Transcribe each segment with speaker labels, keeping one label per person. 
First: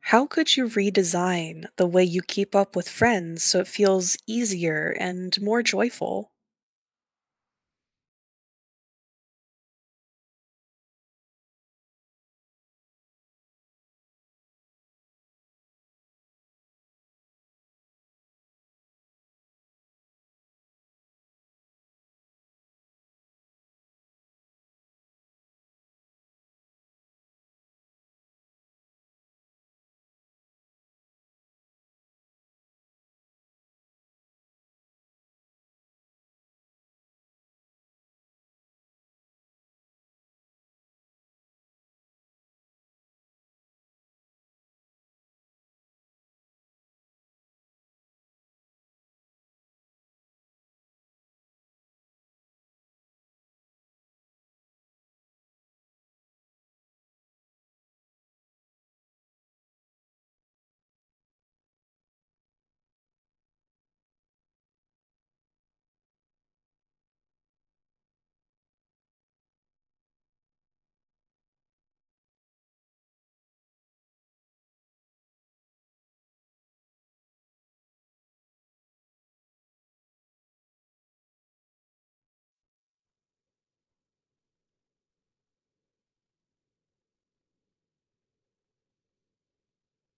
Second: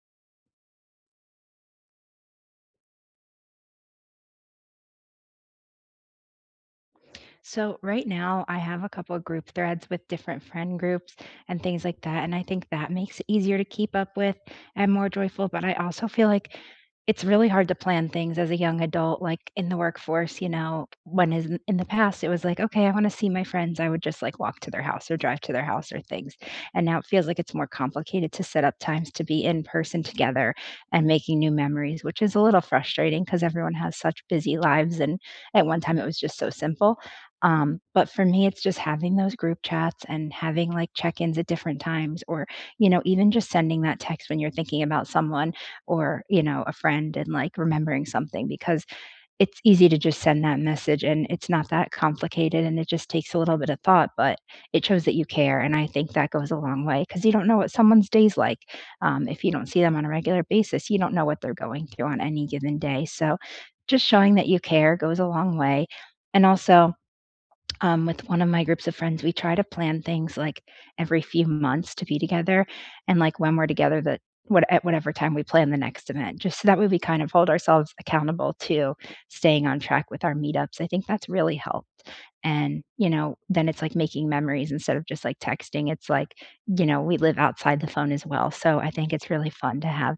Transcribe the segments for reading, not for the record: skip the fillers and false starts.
Speaker 1: How could you redesign the way you keep up with friends so it feels easier and more joyful?
Speaker 2: So right now I have a couple of group threads with different friend groups and things like that. And I think that makes it easier to keep up with and more joyful. But I also feel like it's really hard to plan things as a young adult, like in the workforce, you know, when is in the past it was like, okay, I want to see my friends. I would just like walk to their house or drive to their house or things. And now it feels like it's more complicated to set up times to be in person together and making new memories, which is a little frustrating because everyone has such busy lives. And at one time it was just so simple, but for me, it's just having those group chats and having like check ins at different times, or, you know, even just sending that text when you're thinking about someone or, you know, a friend and like remembering something because it's easy to just send that message and it's not that complicated and it just takes a little bit of thought, but it shows that you care. And I think that goes a long way because you don't know what someone's day's like. If you don't see them on a regular basis, you don't know what they're going through on any given day. So just showing that you care goes a long way. And also, with one of my groups of friends, we try to plan things like every few months to be together, and like when we're together, that what at whatever time we plan the next event, just so that way we kind of hold ourselves accountable to staying on track with our meetups. I think that's really helped and, you know, then it's like making memories instead of just like texting. It's like, you know, we live outside the phone as well. So I think it's really fun to have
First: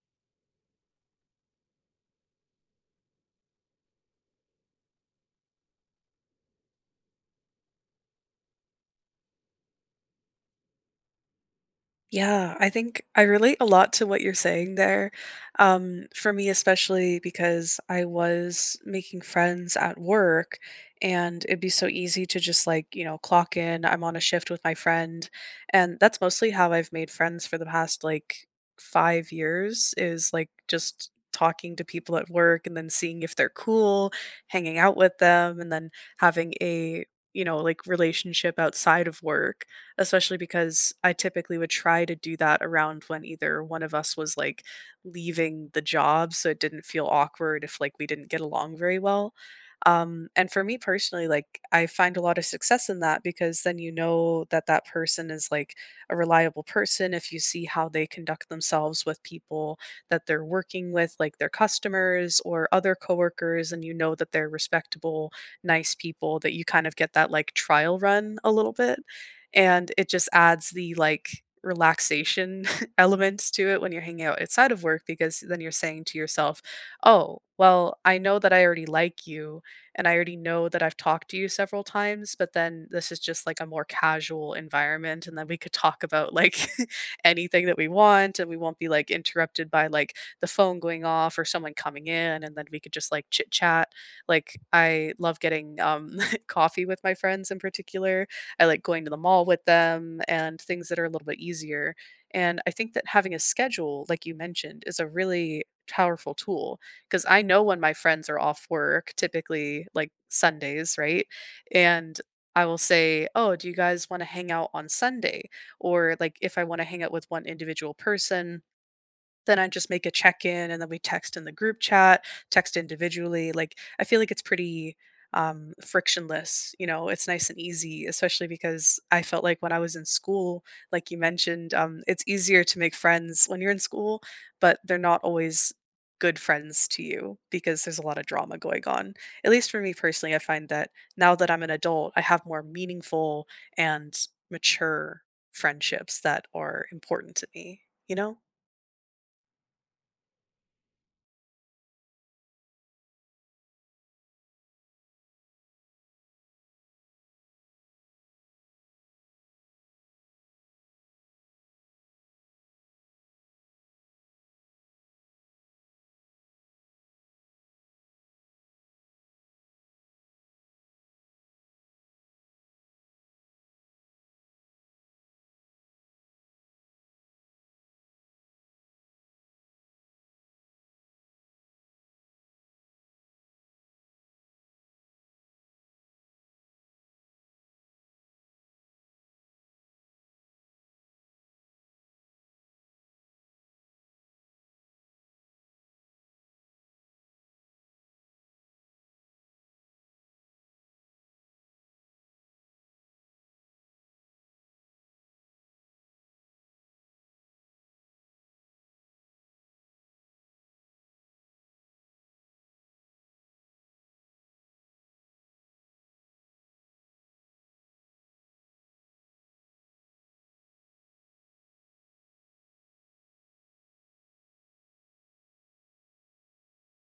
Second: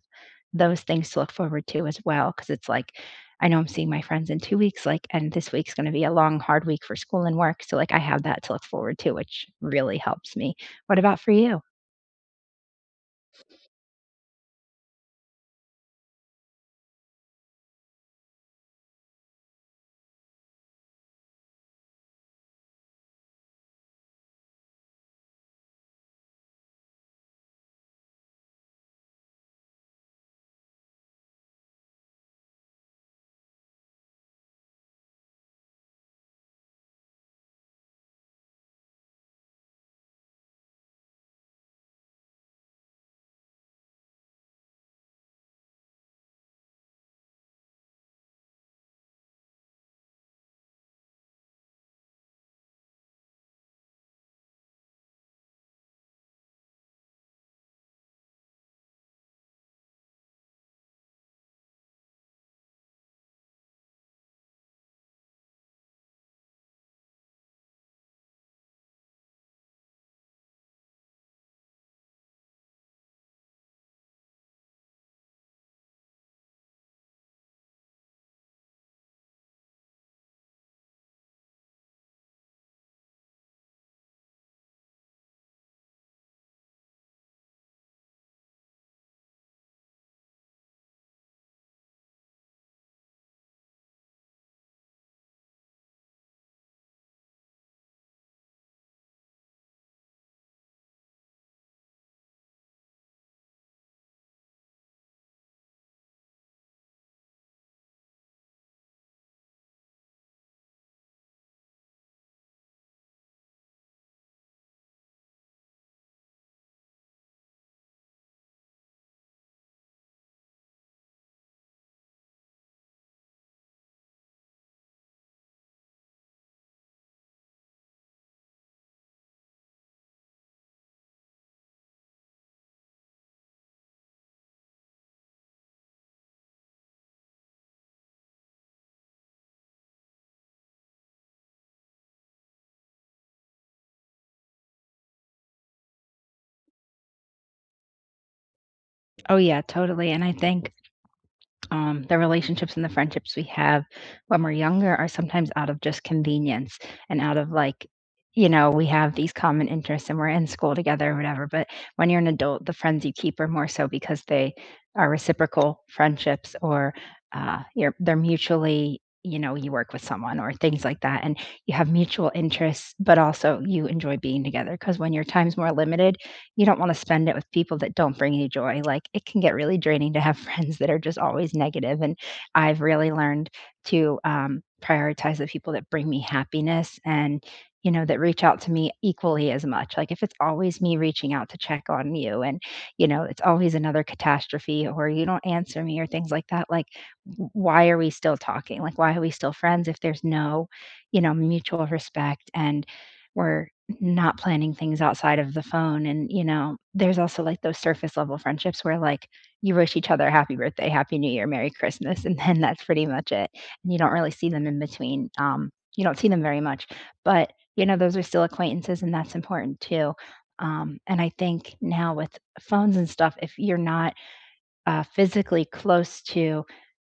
Speaker 2: those things to look forward to as well. Cause it's like, I know I'm seeing my friends in 2 weeks, like, and this week's going to be a long, hard week for school and work. So, like, I have that to look forward to, which really helps me. What about for you?
Speaker 1: Yeah, I think I relate a lot to what you're saying there. For me, especially because I was making friends at work, and it'd be so easy to just like, clock in. I'm on a shift with my friend. And that's mostly how I've made friends for the past like 5 years is like just talking to people at work and then seeing if they're cool, hanging out with them, and then having a, you know, like relationship outside of work, especially because I typically would try to do that around when either one of us was like leaving the job, so it didn't feel awkward if like we didn't get along very well. And for me personally, like I find a lot of success in that because then you know that that person is like a reliable person. If you see how they conduct themselves with people that they're working with, like their customers or other coworkers, and you know that they're respectable, nice people, that you kind of get that like trial run a little bit, and it just adds the like relaxation elements to it when you're hanging out outside of work, because then you're saying to yourself, "Oh, well, I know that I already like you and I already know that I've talked to you several times, but then this is just like a more casual environment, and then we could talk about like anything that we want and we won't be like interrupted by like the phone going off or someone coming in, and then we could just like chit chat." Like I love getting coffee with my friends in particular. I like going to the mall with them and things that are a little bit easier. And I think that having a schedule, like you mentioned, is a really powerful tool, because I know when my friends are off work, typically like Sundays, right? And I will say, "Oh, do you guys want to hang out on Sunday?" Or like if I want to hang out with one individual person, then I just make a check-in, and then we text in the group chat, text individually. Like, I feel like it's pretty, frictionless, you know, it's nice and easy, especially because I felt like when I was in school, like you mentioned, it's easier to make friends when you're in school, but they're not always good friends to you because there's a lot of drama going on. At least for me personally, I find that now that I'm an adult, I have more meaningful and mature friendships that are important to me, you know?
Speaker 2: Oh, yeah, totally. And I think the relationships and the friendships we have when we're younger are sometimes out of just convenience and out of like, you know, we have these common interests and we're in school together or whatever, but when you're an adult the friends you keep are more so because they are reciprocal friendships or, you're they're mutually, you know, you work with someone or things like that, and you have mutual interests but also you enjoy being together because when your time's more limited you don't wanna spend it with people that don't bring you joy, like, it can get really draining to have friends that are just always negative, negative. And I've really learned to, prioritize the people that bring me happiness and, you know, that reach out to me equally as much, like, if it's always me reaching out to check on you and, you know, it's always another catastrophe or you don't answer me or things like that, like, w why are we still talking? Like, why are we still friends if there's no, you know, mutual respect, and we're not planning things outside of the phone, and, you know, there's also, like, those surface level friendships where, like, you wish each other happy birthday, happy New Year, merry Christmas, and then that's pretty much it, and you don't really see them in between, you don't see them very much, but, you know, those are still acquaintances, and that's important too, and I think now with phones and stuff, if you're not, physically close to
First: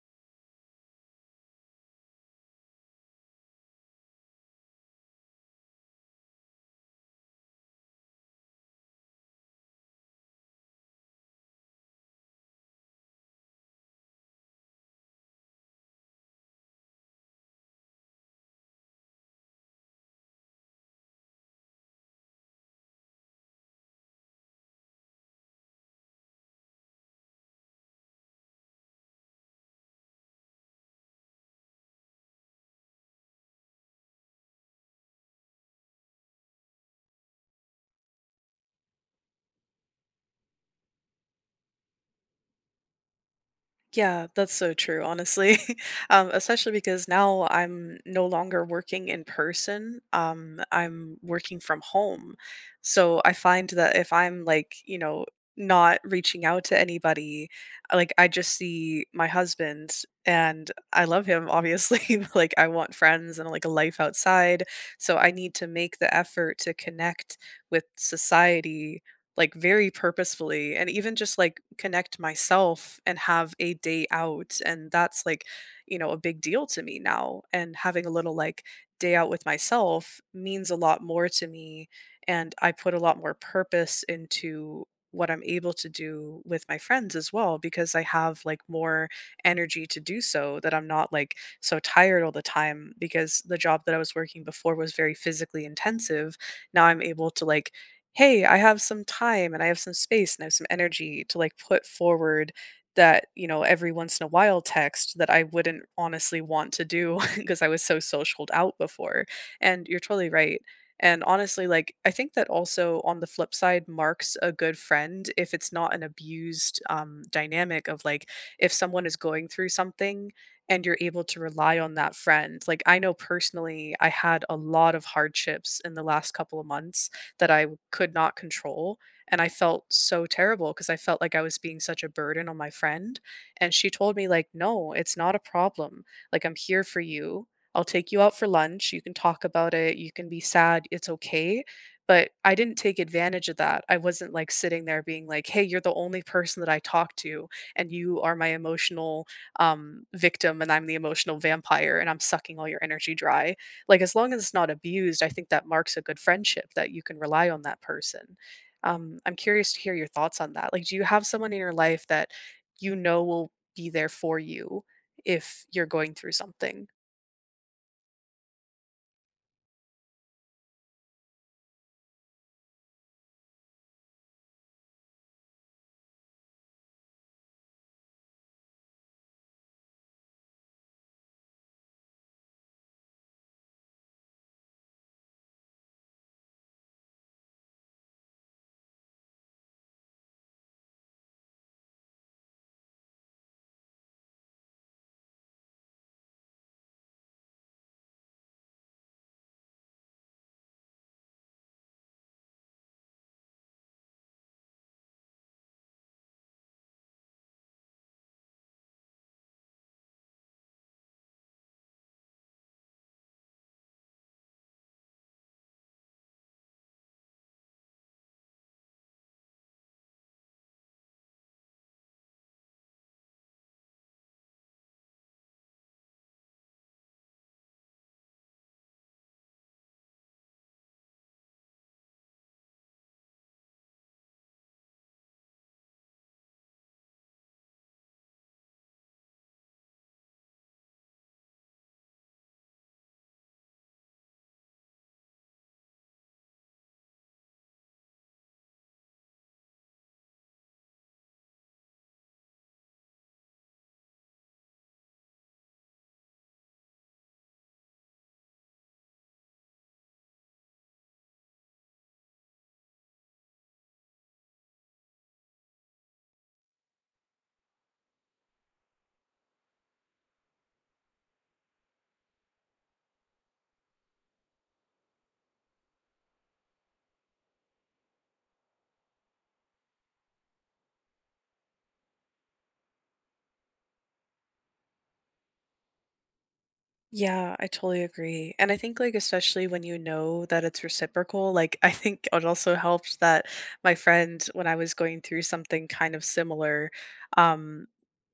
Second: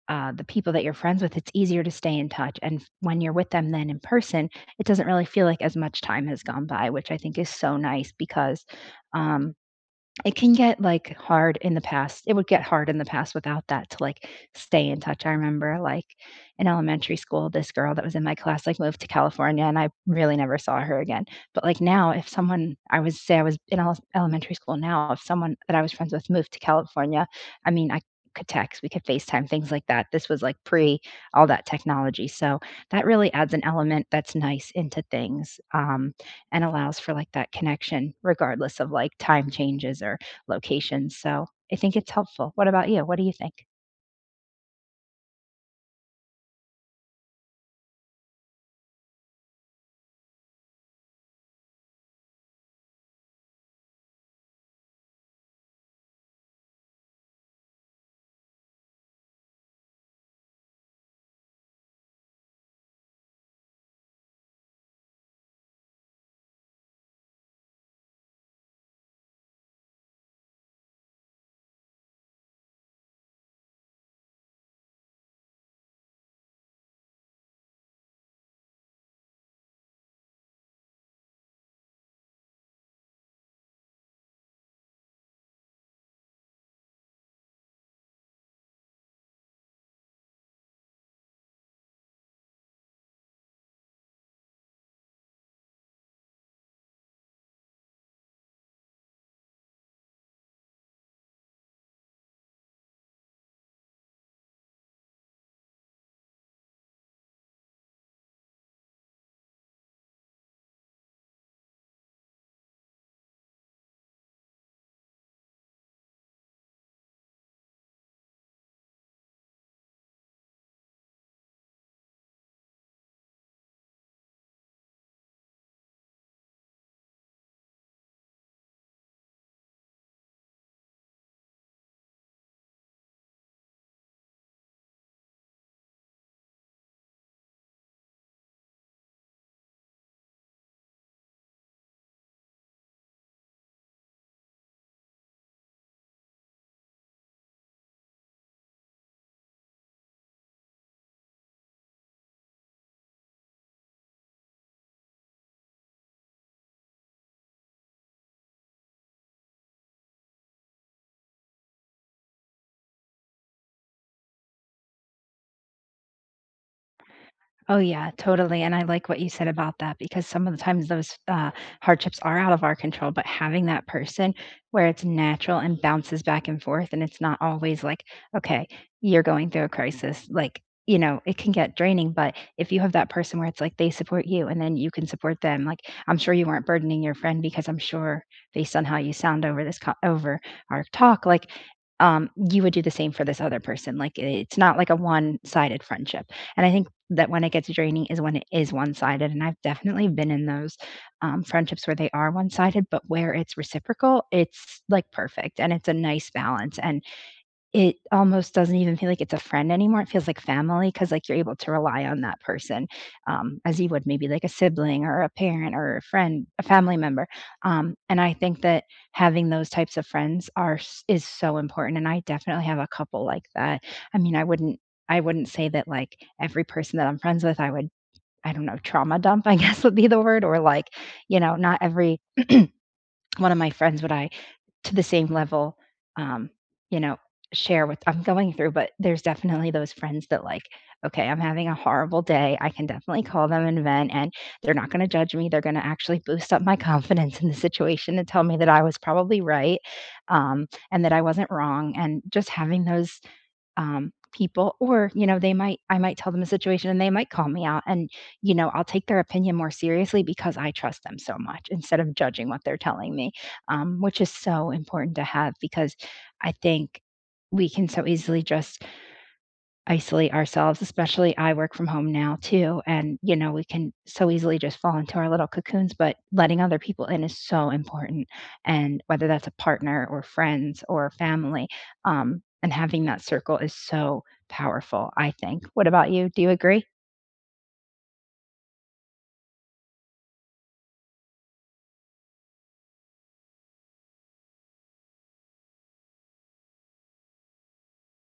Speaker 2: the people that you're friends with, it's easier to stay in touch. And when you're with them then in person, it doesn't really feel like as much time has gone by, which I think is so nice because, um, it can get, like, hard in the past. It would get hard in the past without that to, like, stay in touch. I remember, like, in elementary school, this girl that was in my class, like, moved to California, and I really never saw her again. But, like, now, if someone, I was say I was in elementary school now, if someone that I was friends with moved to California, I mean, I could text, we could FaceTime, things like that. This was, like, pre all that technology, so that really adds an element that's nice into things, and allows for like that connection regardless of like time changes or locations. So I think it's helpful. What about you? What do you think?
Speaker 1: Yeah, that's so true, honestly. Especially because now I'm no longer working in person. I'm working from home. So I find that if I'm like, you know, not reaching out to anybody, like I just see my husband and I love him, obviously. But, like I want friends and like a life outside. So I need to make the effort to connect with society, like, very purposefully, and even just like connect myself and have a day out, and that's like, you know, a big deal to me now. And having a little like day out with myself means a lot more to me, and I put a lot more purpose into what I'm able to do with my friends as well, because I have like more energy to do so, that I'm not like so tired all the time. Because the job that I was working before was very physically intensive, now I'm able to like, hey, I have some time and I have some space and I have some energy to like put forward that, you know, every once in a while text that I wouldn't honestly want to do because I was so socialed out before. And you're totally right. And honestly, like, I think that also on the flip side marks a good friend if it's not an abused dynamic of like, if someone is going through something and you're able to rely on that friend. Like, I know personally, I had a lot of hardships in the last couple of months that I could not control, and I felt so terrible because I felt like I was being such a burden on my friend, and she told me like, "No, it's not a problem. Like, I'm here for you. I'll take you out for lunch. You can talk about it. You can be sad. It's okay." But I didn't take advantage of that. I wasn't like sitting there being like, "Hey, you're the only person that I talk to, and you are my emotional victim, and I'm the emotional vampire, and I'm sucking all your energy dry." Like, as long as it's not abused, I think that marks a good friendship that you can rely on that person. I'm curious to hear your thoughts on that. Like, do you have someone in your life that you know will be there for you if you're going through something?
Speaker 2: Oh, yeah, totally, and I like what you said about that because some of the times those, hardships are out of our control, but having that person where it's natural and bounces back and forth and it's not always like, "Okay, you're going through a crisis," like, you know, it can get draining, but if you have that person where it's like they support you and then you can support them, like, I'm sure you weren't burdening your friend because I'm sure based on how you sound over this co over our talk, like, you would do the same for this other person, like, it's not like a one-sided friendship, and I think that when it gets draining is when it is one-sided, and I've definitely been in those, friendships where they are one-sided, but where it's reciprocal, it's, like, perfect, and it's a nice balance, and it almost doesn't even feel like it's a friend anymore, it feels like family because, like, you're able to rely on that person, as you would maybe, like, a sibling or a parent or a friend, a family member, and I think that having those types of friends are s is so important, and I definitely have a couple like that. I mean, I wouldn't say that, like, every person that I'm friends with, I would, I don't know, trauma dump, I guess, would be the word, or, like, you know, not every one of my friends would I to the same level, um, you know, share what I'm going through, but there's definitely those friends that like, okay, I'm having a horrible day. I can definitely call them and vent, and they're not going to judge me. They're going to actually boost up my confidence in the situation and tell me that I was probably right, and that I wasn't wrong. And just having those, people, or you know they might, I might tell them a situation and they might call me out, and you know I'll take their opinion more seriously because I trust them so much instead of judging what they're telling me, which is so important to have because I think we can so easily just isolate ourselves, especially I work from home now too, and, you know, we can so easily just fall into our little cocoons, but letting other people in is so important, and whether that's a partner or friends or family, and having that circle is so powerful, I think. What about you? Do you agree?
Speaker 1: Yeah, I totally agree. And I think like especially when you know that it's reciprocal, like I think it also helped that my friend, when I was going through something kind of similar, um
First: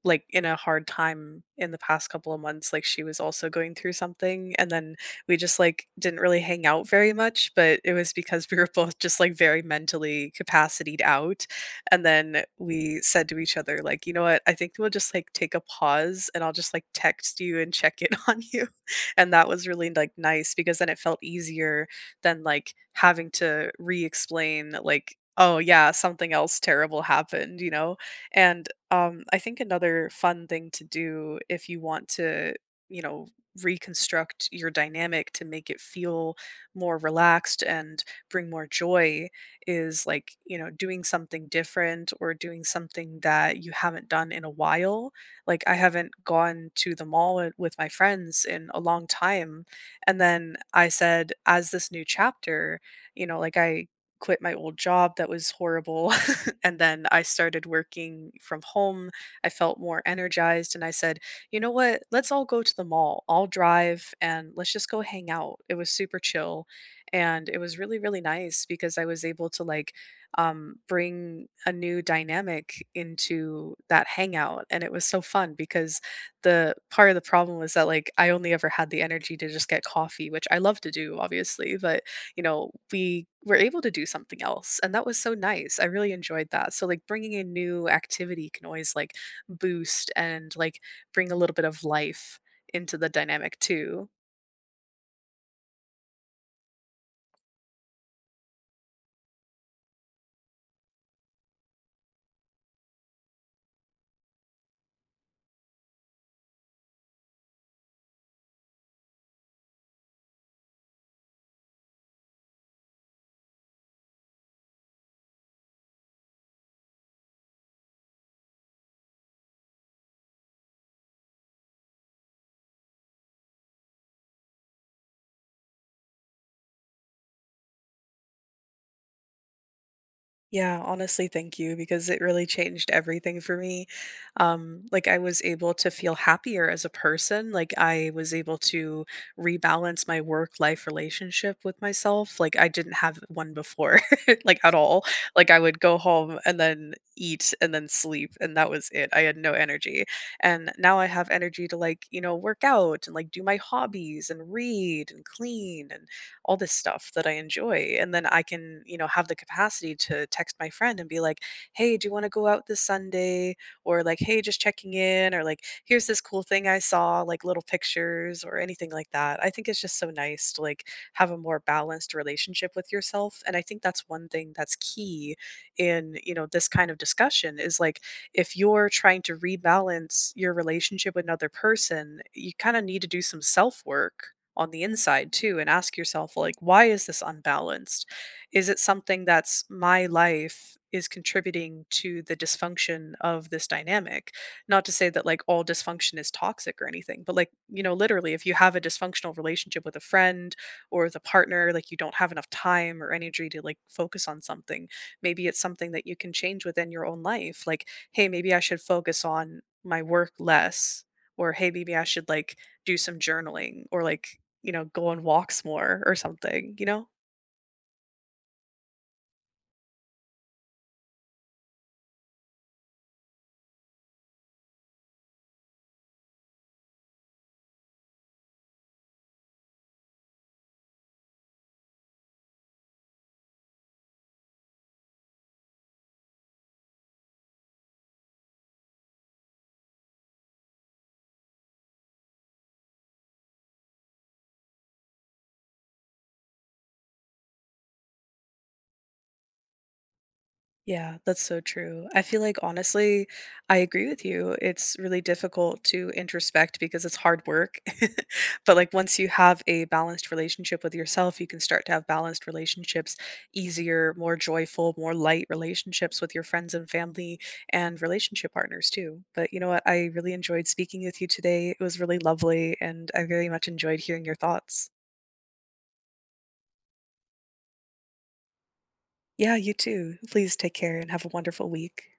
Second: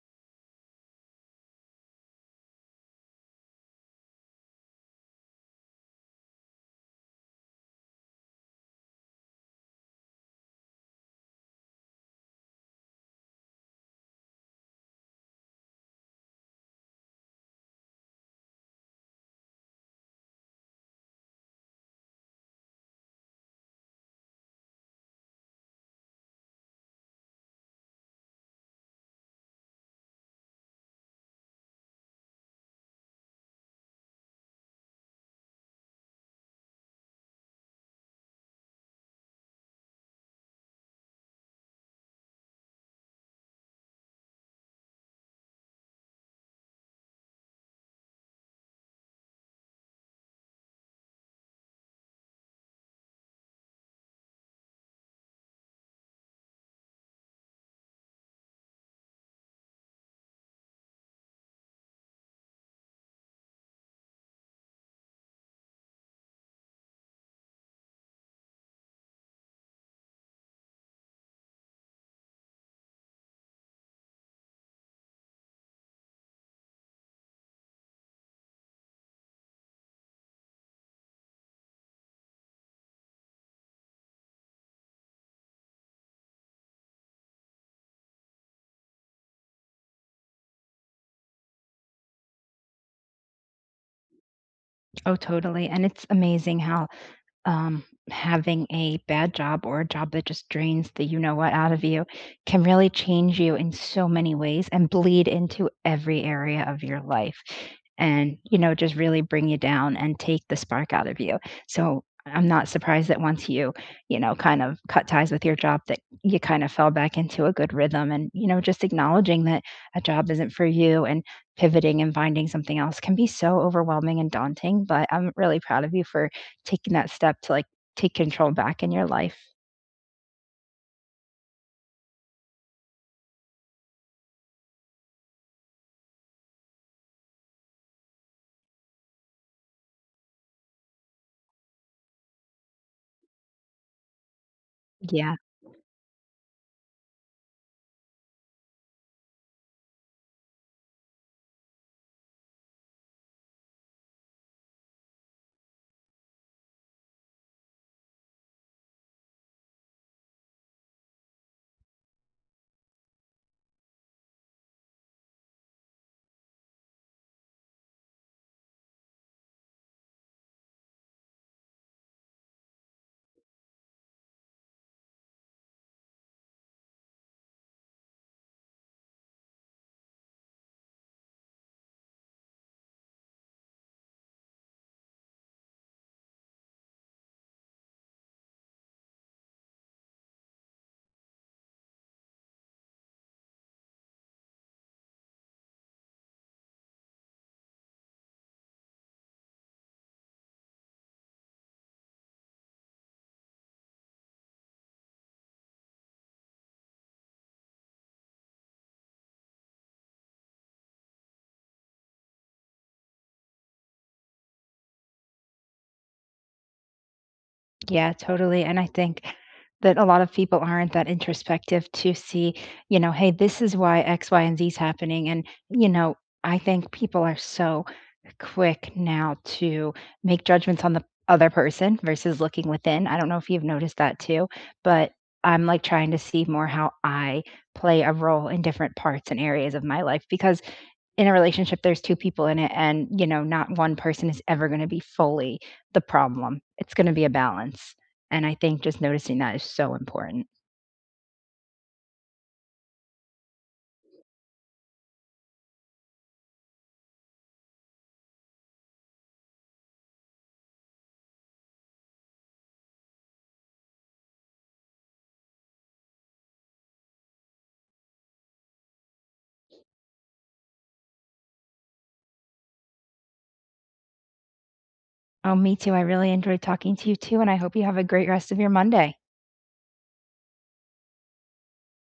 Speaker 1: like in a hard time in the past couple of months, like she was also going through something, and then we just like didn't really hang out very much, but it was because we were both just like very mentally capacitated out. And then we said to each other like, "You know what? I think we'll just like take a pause, and I'll just like text you and check in on you." And that was really, like, nice, because then it felt easier than, like, having to re-explain, like, "Oh, yeah, something else terrible happened," you know? And, I think another fun thing to do if you want to, you know, reconstruct your dynamic to make it feel more relaxed and bring more joy is, like, you know, doing something different or doing something that you haven't done in a while. Like, I haven't gone to the mall wi with my friends in a long time, and then I said, as this new chapter, you know, like, I quit my old job that was horrible, and then I started working from home. I felt more energized, and I said, "You know what? Let's all go to the mall. I'll drive, and let's just go hang out." It was super chill, and it was really, really nice because I was able to, like, bring a new dynamic into that hangout. And it was so fun, because the part of the problem was that like I only ever had the energy to just get coffee, which I love to do, obviously. But you know, we were able to do something else, and that was so nice. I really enjoyed that. So like bringing a new activity can always like boost and like bring a little bit of life into the dynamic too.
Speaker 2: Oh, totally, and it's amazing how, um, having a bad job or a job that just drains the you know what out of you can really change you in so many ways and bleed into every area of your life, and you know just really bring you down and take the spark out of you, so I'm not surprised that once you, you know, kind of cut ties with your job that you kind of fell back into a good rhythm, and you know just acknowledging that a job isn't for you and pivoting and finding something else can be so overwhelming and daunting, but I'm really proud of you for taking that step to, like, take control back in your life.
Speaker 1: Yeah, honestly, thank you, because it really changed everything for me. Like I was able to feel happier as a person. Like I was able to rebalance my work-life relationship with myself. Like I didn't have one before, like at all.
Speaker 2: Yeah.
Speaker 1: Like I would go home and then eat and then sleep, and that was it. I had no energy. And now I have energy to like, you know, work out and like do my hobbies and read and clean and all this stuff that I enjoy. And then I can, you know, have the capacity to text my friend and be like, hey, do you want to go out this Sunday? Or like, hey, just checking in, or like, here's this cool thing I saw, like little pictures or anything like that. I think it's just so nice to like have a more balanced relationship with yourself. And I think that's one thing that's key in, you know, this kind of discussion, is like if you're trying to rebalance your relationship with another person, you kind of need to do some self work on the inside too, and ask yourself like, why is this unbalanced? Is it something that's my life is contributing to the dysfunction of this dynamic? Not to say that like all dysfunction is toxic or anything, but like, you know, literally, if you have a dysfunctional relationship with a friend or with a partner, like you don't have enough time or energy to like focus on something, maybe it's something that you can change within your own life. Like, hey, maybe I should focus on my work less, or hey, maybe I should like do some journaling, or like, you know, go on walks more or something, you know?
Speaker 2: Yeah, totally, and I think that a lot of people aren't that introspective to see, you know, "Hey, this is why X, Y, and Z is happening," and, you know, I think people are so quick now to make judgments on the other person versus looking within. I don't know if you've noticed that too, but I'm, like, trying to see more how I play a role in different parts and areas of my life because in a relationship there's two people in it and you know not one person is ever going to be fully the problem, it's going to be a balance, and I think just noticing that is so important.
Speaker 1: Yeah, that's so true. I feel like honestly, I agree with you. It's really difficult to introspect because it's hard work. But like once you have a balanced relationship with yourself, you can start to have balanced relationships, easier, more joyful, more light relationships with your friends and family and relationship partners too. But you know what? I really enjoyed speaking with you today. It was really lovely and I very much enjoyed hearing your thoughts.
Speaker 2: Oh, me too, I really enjoyed talking to you too, and I hope you have a great rest of your Monday.
Speaker 1: Yeah, you too. Please take care and have a wonderful week.